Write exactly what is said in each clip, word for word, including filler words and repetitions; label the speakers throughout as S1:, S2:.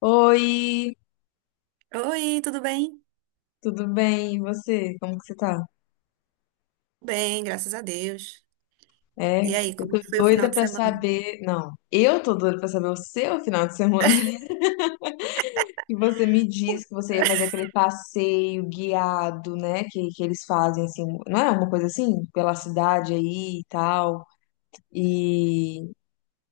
S1: Oi,
S2: Oi, tudo bem?
S1: tudo bem? E você? Como que você tá?
S2: Bem, graças a Deus.
S1: É,
S2: E aí,
S1: eu
S2: como é
S1: tô
S2: que foi o final
S1: doida
S2: de
S1: pra
S2: semana?
S1: saber. Não, eu tô doida pra saber o seu final de semana. E você me disse que você ia fazer aquele passeio guiado, né? Que, que eles fazem assim, não é uma coisa assim? Pela cidade aí e tal. E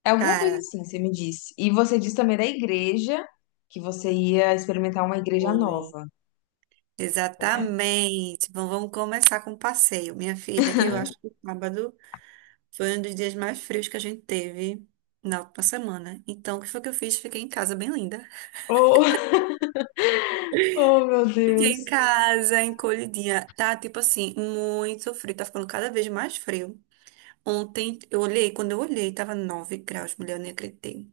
S1: é alguma coisa
S2: Cara.
S1: assim, você me disse. E você disse também da igreja que você ia experimentar uma igreja
S2: Oi.
S1: nova, né?
S2: Exatamente. Bom, vamos começar com o passeio. Minha filha, eu acho que o sábado foi um dos dias mais frios que a gente teve na última semana. Então, o que foi que eu fiz? Fiquei em casa bem linda.
S1: Oh, oh, meu
S2: Fiquei em
S1: Deus.
S2: casa, encolhidinha. Tá, tipo assim, muito frio. Tá ficando cada vez mais frio. Ontem, eu olhei, quando eu olhei, tava nove graus, mulher, eu nem acreditei.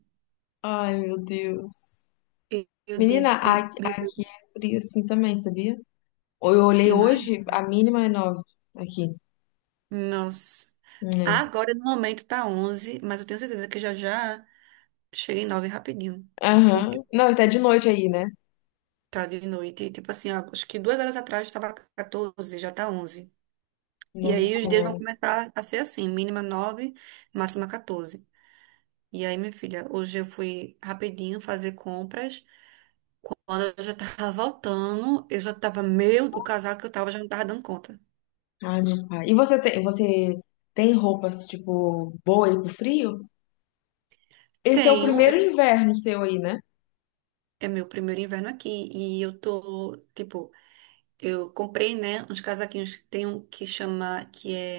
S1: Ai, meu Deus.
S2: E eu
S1: Menina, a-
S2: disse,
S1: aqui tá
S2: meu Deus.
S1: frio assim também, sabia? Eu olhei hoje, a mínima é nove aqui,
S2: Nossa.
S1: né?
S2: Agora, no momento, tá onze, mas eu tenho certeza que já já cheguei em nove rapidinho.
S1: Aham.
S2: Porque
S1: Não, e tá de noite aí, né?
S2: tá de noite. E, tipo assim, ó, acho que duas horas atrás tava quatorze, já tá onze. E
S1: Nossa
S2: aí os dias vão
S1: Senhora.
S2: começar a ser assim, mínima nove, máxima quatorze. E aí, minha filha, hoje eu fui rapidinho fazer compras. Quando eu já tava voltando, eu já tava meio… O casaco que eu tava já não tava dando conta.
S1: Ai, meu pai. E você tem, você tem roupas, tipo, boa aí pro frio? Esse é o
S2: Tenho,
S1: primeiro
S2: eu-
S1: inverno seu aí, né?
S2: é meu primeiro inverno aqui e eu tô, tipo, eu comprei, né, uns casaquinhos. Que Tem um que chama, que é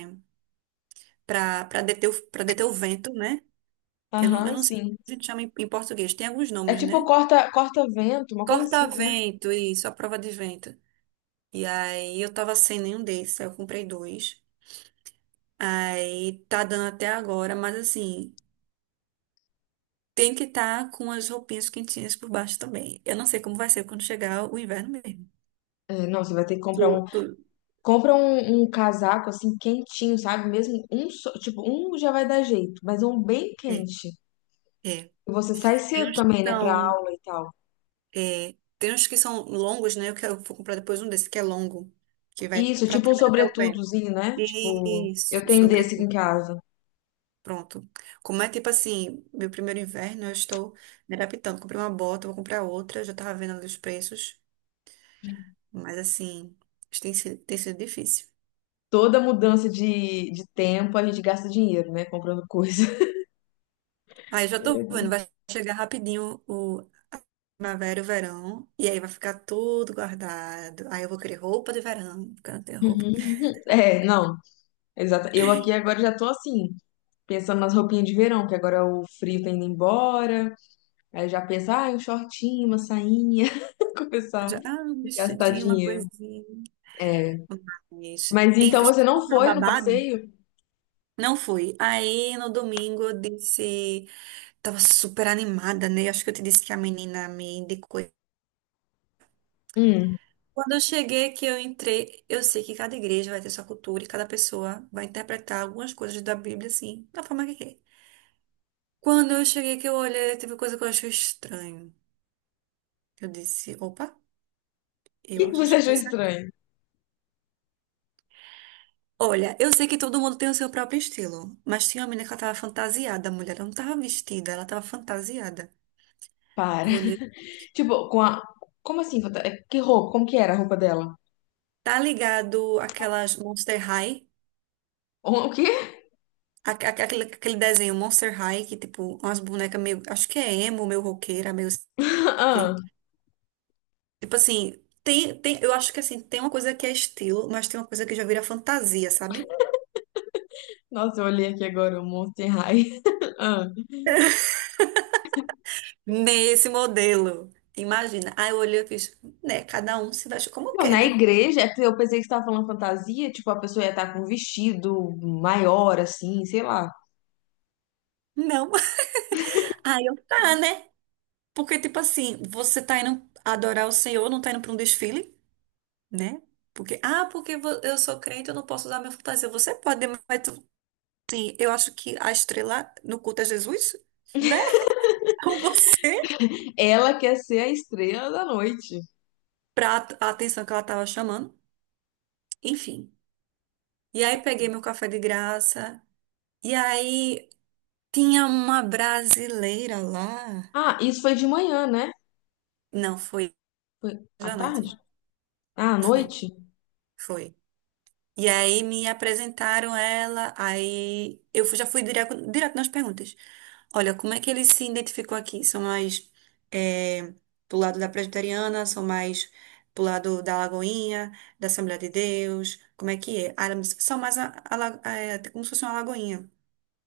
S2: para para deter, o- pra deter o vento, né? Eu não, eu
S1: Aham,
S2: não sei como
S1: sim.
S2: a gente chama em, em português. Tem alguns
S1: É
S2: nomes,
S1: tipo
S2: né?
S1: corta, corta-vento, uma coisa assim, né?
S2: Corta-vento, isso, a prova de vento. E aí eu tava sem nenhum desses, aí eu comprei dois. Aí tá dando até agora, mas assim, tem que estar com as roupinhas quentinhas por baixo também. Eu não sei como vai ser quando chegar o inverno mesmo.
S1: É, não, você vai ter que
S2: Tu,
S1: comprar um,
S2: tu-
S1: compra um, um casaco assim quentinho, sabe? Mesmo um, só- tipo, um já vai dar jeito, mas é um bem
S2: é,
S1: quente.
S2: é.
S1: Você sai
S2: Tem
S1: cedo
S2: uns que
S1: também, né, pra
S2: são
S1: aula e tal.
S2: É, tem uns que são longos, né? Eu quero- vou comprar depois um desse que é longo, que vai
S1: Isso,
S2: pra
S1: tipo um
S2: trás até o pé.
S1: sobretudozinho, né? Tipo, eu
S2: Isso,
S1: tenho desse aqui em
S2: sobretudo.
S1: casa.
S2: Pronto. Como é tipo assim, meu primeiro inverno, eu estou me adaptando. Comprei uma bota, vou comprar outra, já tava vendo ali os preços, mas assim, isso tem sido, tem sido difícil.
S1: Toda mudança de, de tempo a gente gasta dinheiro, né, comprando coisa.
S2: Aí já tô vendo, vai chegar rapidinho o primavera e o verão, e aí vai ficar tudo guardado. Aí eu vou querer roupa de verão, porque eu não tenho roupa.
S1: Uhum. É, não, exato. Eu aqui agora já tô assim, pensando nas roupinhas de verão, que agora o frio tá indo embora. Aí eu já penso, ah, um shortinho, uma sainha. Começar a
S2: Já, ah, um
S1: gastar
S2: vestidinho, uma
S1: dinheiro.
S2: coisinha.
S1: É.
S2: Mas,
S1: Mas então
S2: enfim,
S1: você
S2: fui
S1: não
S2: comprar o
S1: foi no
S2: babado.
S1: passeio?
S2: Não fui. Aí no domingo eu disse, tava super animada, né? Acho que eu te disse que a menina me indicou.
S1: Hum. O
S2: Quando eu cheguei, que eu entrei, eu sei que cada igreja vai ter sua cultura e cada pessoa vai interpretar algumas coisas da Bíblia, assim, da forma que quer. Quando eu cheguei, que eu olhei, teve coisa que eu achei estranho. Eu disse, opa, eu
S1: que que você
S2: acho que
S1: achou
S2: é isso aqui.
S1: estranho?
S2: Olha, eu sei que todo mundo tem o seu próprio estilo, mas tinha uma menina que ela tava fantasiada, a mulher ela não tava vestida, ela tava fantasiada.
S1: Para.
S2: Olhe,
S1: Tipo, com a. Como assim? fanta- é, que roupa? Como que era a roupa dela?
S2: tá ligado aquelas Monster High?
S1: O o quê?
S2: Aque- aque- Aquele, aquele desenho Monster High, que, tipo, umas bonecas meio. Acho que é emo, meio roqueira, meio. Sei o
S1: Ah,
S2: quê. Tipo assim, tem, tem, eu acho que assim, tem uma coisa que é estilo, mas tem uma coisa que já vira fantasia, sabe?
S1: nossa, eu olhei aqui agora o Monster High. Ah.
S2: Nesse modelo. Imagina. Aí eu olhei e fiz, né? Cada um se veste como
S1: Não,
S2: quer,
S1: na
S2: né?
S1: igreja, é porque eu pensei que você tava falando fantasia, tipo, a pessoa ia estar com um vestido maior, assim, sei lá.
S2: Não. Aí eu, tá, né? Porque, tipo assim, você tá indo adorar o Senhor, não tá indo pra um desfile? Né? Porque, ah, porque vo- eu sou crente, eu não posso usar minha fantasia. Você pode, mas tu- sim, eu acho que a estrela no culto é Jesus, né? Com você,
S1: Ela quer ser a estrela da noite.
S2: pra at- a atenção que ela tava chamando. Enfim. E aí peguei meu café de graça. E aí tinha uma brasileira lá.
S1: Ah, isso foi de manhã, né?
S2: Não, foi
S1: Foi
S2: hoje
S1: à
S2: à
S1: tarde?
S2: noite.
S1: Ah, à
S2: Foi,
S1: noite?
S2: foi. E aí me apresentaram ela, aí eu fui- já fui direto, direto nas perguntas. Olha, como é que ele se identificou aqui? São mais eh, pro lado da presbiteriana, são mais pro lado da Lagoinha, da Assembleia de Deus, como é que é? Ah, ela me disse, são mais a, a la- eh, como se fosse uma Lagoinha.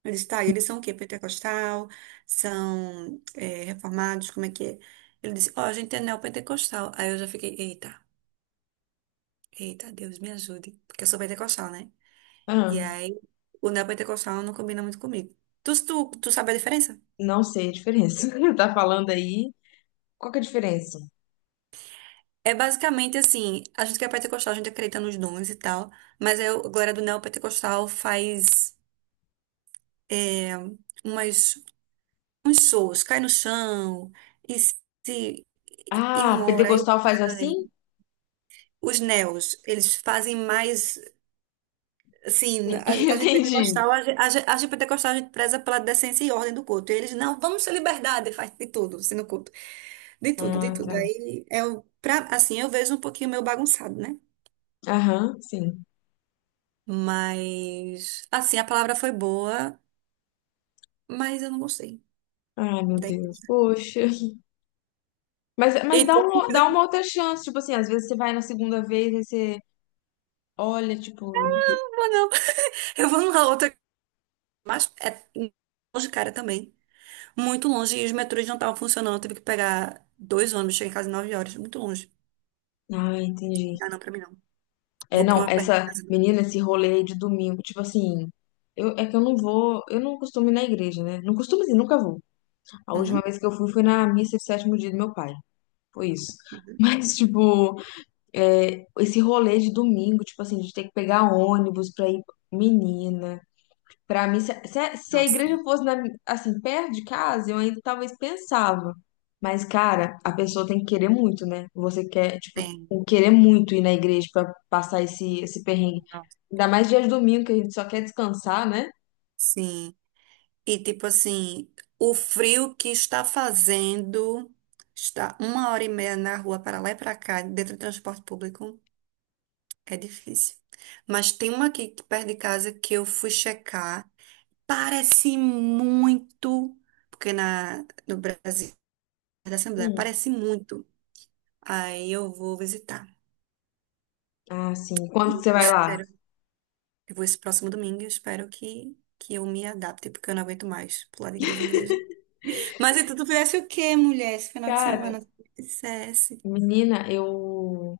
S2: Eu disse, tá, e eles são o quê? Pentecostal? São eh, reformados? Como é que é? Ele disse, ó, a gente é neopentecostal. Aí eu já fiquei, eita, eita, Deus me ajude, porque eu sou pentecostal, né? E
S1: Ah,
S2: aí, o neopentecostal não combina muito comigo. Tu, tu, tu sabe a diferença?
S1: não sei a diferença. Tá falando aí. Qual que é a diferença?
S2: É basicamente assim, a gente que é pentecostal, a gente acredita nos dons e tal, mas aí a galera do neopentecostal faz é, umas, uns shows, cai no chão, e se e um
S1: Ah,
S2: ora, aí outro
S1: pentecostal faz
S2: cai.
S1: assim?
S2: Os neos, eles fazem mais, assim, a, a gente
S1: Entendi.
S2: pentecostal, a, gen- a, gen- a gente pentecostal, a gente preza pela decência e ordem do culto. E eles, não, vamos ter liberdade, faz de tudo, assim, no culto. De tudo, de
S1: Ah,
S2: tudo.
S1: tá.
S2: Aí é o pra, assim, eu vejo um pouquinho meio bagunçado, né?
S1: Aham, sim.
S2: Mas assim, a palavra foi boa, mas eu não gostei.
S1: Ai, meu
S2: Daí,
S1: Deus, poxa. Mas, mas dá
S2: eita, eu
S1: uma, dá uma outra chance, tipo assim, às vezes você vai na segunda vez e você olha, tipo.
S2: não vou não. Eu vou numa outra, mas é longe, cara, também. Muito longe e os metrôs não estavam funcionando, eu tive que pegar dois ônibus, cheguei em casa nove horas, muito longe.
S1: Ah, entendi.
S2: Ah, não, pra mim não.
S1: É,
S2: Vou pra
S1: não,
S2: uma perto de
S1: essa
S2: casa.
S1: menina, esse rolê aí de domingo, tipo assim, eu, é que eu não vou, eu não costumo ir na igreja, né? Não costumo assim, nunca vou. A última
S2: Uhum,
S1: vez que eu fui foi na missa de sétimo dia do meu pai. Foi isso.
S2: uhum.
S1: Mas, tipo, é, esse rolê de domingo, tipo assim, de ter que pegar ônibus pra ir, menina. Pra mim, se, se a se a
S2: Nossa,
S1: igreja fosse na mi- assim, perto de casa, eu ainda talvez pensava. Mas, cara, a pessoa tem que querer muito, né? Você quer, tipo,
S2: tem.
S1: tem que querer muito ir na igreja pra passar esse, esse perrengue.
S2: Nossa,
S1: Ainda mais dia de domingo, que a gente só quer descansar, né?
S2: sim. E tipo assim, o frio que está fazendo, está uma hora e meia na rua para lá e para cá, dentro do transporte público, é difícil. Mas tem uma aqui perto de casa que eu fui checar, parece muito, porque na, no Brasil, da Assembleia,
S1: Hum.
S2: parece muito. Aí eu vou visitar.
S1: Ah, sim. Quando
S2: E
S1: que você
S2: eu
S1: vai lá?
S2: espero, eu vou esse próximo domingo, eu espero que, que eu me adapte, porque eu não aguento mais pular de igreja em igreja. Mas então tu fizesse o quê, mulher, esse final de
S1: Cara,
S2: semana? Tu fizesse.
S1: menina, eu.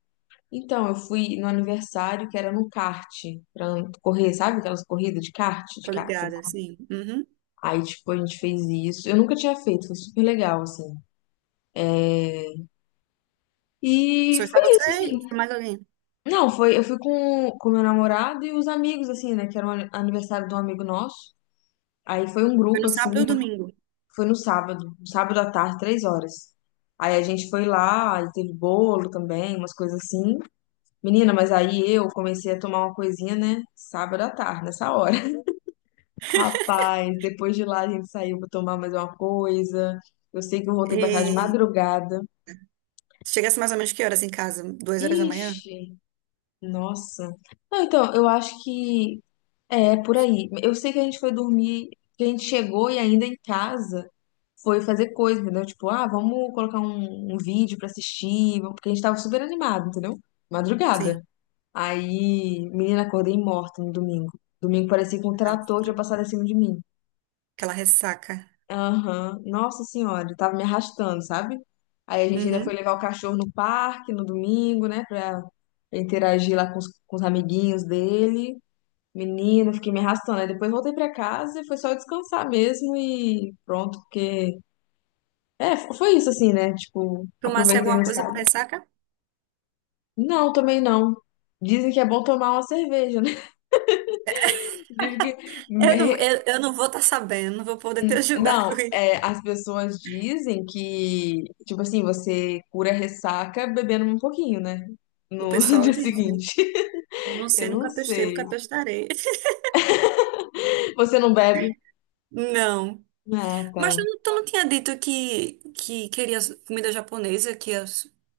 S1: Então, eu fui no aniversário que era no kart, pra correr, sabe aquelas corridas de kart, de
S2: Tô
S1: kart?
S2: ligada, sim. Uhum.
S1: Aí, tipo, a gente fez isso. Eu nunca tinha feito, foi super legal, assim. E
S2: Foi só
S1: foi isso,
S2: você e
S1: assim.
S2: foi mais alguém?
S1: Não, foi, eu fui com com meu namorado e os amigos, assim, né? Que era o ani- aniversário de um amigo nosso. Aí foi um
S2: Foi
S1: grupo,
S2: no
S1: assim,
S2: sábado ou domingo?
S1: foi no sábado, um sábado à tarde, três horas. Aí a gente foi lá, e teve bolo também, umas coisas assim. Menina, mas aí eu comecei a tomar uma coisinha, né? Sábado à tarde, nessa hora. Rapaz, depois de lá a gente saiu pra tomar mais uma coisa. Eu sei que eu voltei pra casa de
S2: E
S1: madrugada.
S2: chegasse mais ou menos que horas em casa? Duas horas da manhã?
S1: Ixi, nossa. Não, então, eu acho que é, por aí. Eu sei que a gente foi dormir, que a gente chegou e ainda em casa foi fazer coisa, entendeu? Tipo, ah, vamos colocar um, um vídeo pra assistir, vamos- porque a gente tava super animado, entendeu?
S2: Sim.
S1: Madrugada. Aí, menina, acordei morta no domingo. Domingo parecia que um
S2: Não.
S1: trator tinha passado em cima de mim.
S2: Aquela ressaca.
S1: Aham, Nossa Senhora, eu tava me arrastando, sabe? Aí a gente ainda foi
S2: Uhum.
S1: levar o cachorro no parque no domingo, né, pra interagir lá com os, com os amiguinhos dele. Menino, fiquei me arrastando. Aí depois voltei pra casa e foi só descansar mesmo e pronto, porque. É, f- foi isso assim, né? Tipo,
S2: Tomasse
S1: aproveitei
S2: alguma
S1: no
S2: coisa pra
S1: sábado.
S2: ressaca?
S1: Não, também não. Dizem que é bom tomar uma cerveja, né? Dizem que.
S2: Eu não,
S1: É,
S2: eu, eu não vou estar sabendo, não vou poder te ajudar
S1: não,
S2: com
S1: é,
S2: isso.
S1: as pessoas dizem que, tipo assim, você cura a ressaca bebendo um pouquinho, né?
S2: O
S1: No
S2: pessoal
S1: dia
S2: diz, né?
S1: seguinte.
S2: Eu não
S1: Eu
S2: sei,
S1: não
S2: nunca testei,
S1: sei.
S2: nunca testarei.
S1: Você não bebe?
S2: Não.
S1: Ah,
S2: Mas tu
S1: tá.
S2: não, tu não tinha dito que, que queria comida japonesa, que ia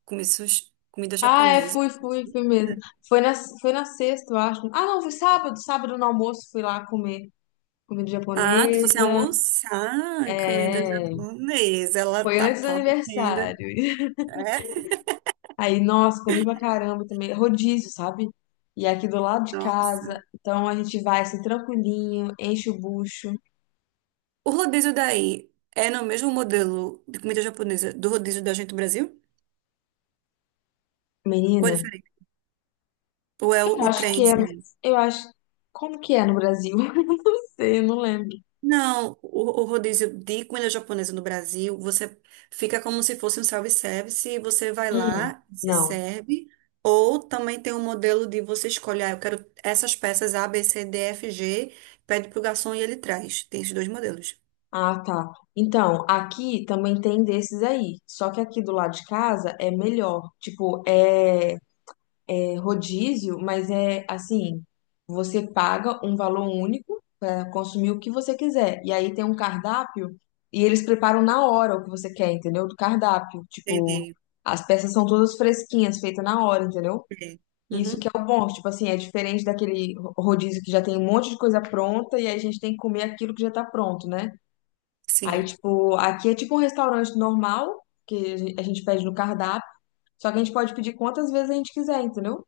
S2: comer sushi- comida
S1: Ah, é,
S2: japonesa?
S1: fui, fui, fui mesmo. Foi na, foi na sexta, eu acho. Ah, não, foi sábado. Sábado no almoço fui lá comer comida
S2: Ah, tu fosse
S1: japonesa.
S2: almoçar comida
S1: É,
S2: japonesa. Ela
S1: foi
S2: tá
S1: antes do aniversário.
S2: podendo. É?
S1: Aí, nossa, comi pra caramba também. Rodízio, sabe? E é aqui do lado de
S2: Nossa.
S1: casa. Então a gente vai assim, tranquilinho, enche o bucho.
S2: O rodízio daí é no mesmo modelo de comida japonesa do rodízio da gente no Brasil? Ou é
S1: Menina,
S2: diferente? Ou é o,
S1: eu
S2: o
S1: acho que é.
S2: trenzinho?
S1: Eu acho. Como que é no Brasil? Não sei, eu não lembro.
S2: Não, o, o rodízio de comida japonesa no Brasil, você fica como se fosse um self-service, e você vai
S1: Hum,
S2: lá, se
S1: não.
S2: serve, ou também tem um modelo de você escolher, ah, eu quero essas peças A B C D F G, pede pro garçom e ele traz. Tem esses dois modelos.
S1: Ah, tá. Então, aqui também tem desses aí. Só que aqui do lado de casa é melhor. Tipo, é, é rodízio, mas é assim, você paga um valor único para consumir o que você quiser. E aí tem um cardápio e eles preparam na hora o que você quer, entendeu? Do cardápio. Tipo,
S2: Entendi.
S1: as peças são todas fresquinhas, feitas na hora, entendeu?
S2: É.
S1: E isso
S2: Uhum,
S1: que é o bom, tipo assim, é diferente daquele rodízio que já tem um monte de coisa pronta e aí a gente tem que comer aquilo que já tá pronto, né? Aí,
S2: sim.
S1: tipo, aqui é tipo um restaurante normal, que a gen- a gente pede no cardápio, só que a gente pode pedir quantas vezes a gente quiser, entendeu?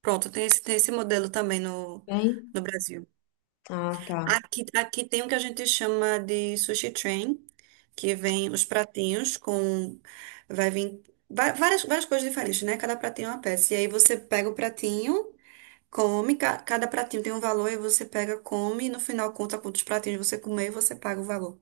S2: Pronto, tem esse, tem esse modelo também no,
S1: Tem?
S2: no Brasil.
S1: Ah, tá.
S2: Aqui, aqui tem o que a gente chama de sushi train, que vem os pratinhos com. Vai vir va- várias, várias coisas diferentes, né? Cada pratinho é uma peça. E aí você pega o pratinho, come, ca- cada pratinho tem um valor, e você pega, come, e no final conta quantos pratinhos você comer e você paga o valor.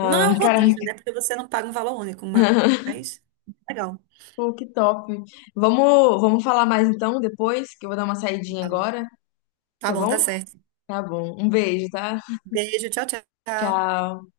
S2: Não é um rodízio,
S1: caraca.
S2: né? Porque você não paga um valor único, mas. Legal.
S1: Pô, que top. Vamos, vamos falar mais então depois, que eu vou dar uma saidinha agora,
S2: Tá
S1: tá
S2: bom, tá
S1: bom?
S2: certo.
S1: Tá bom. Um beijo, tá?
S2: Beijo, tchau, tchau.
S1: Tchau.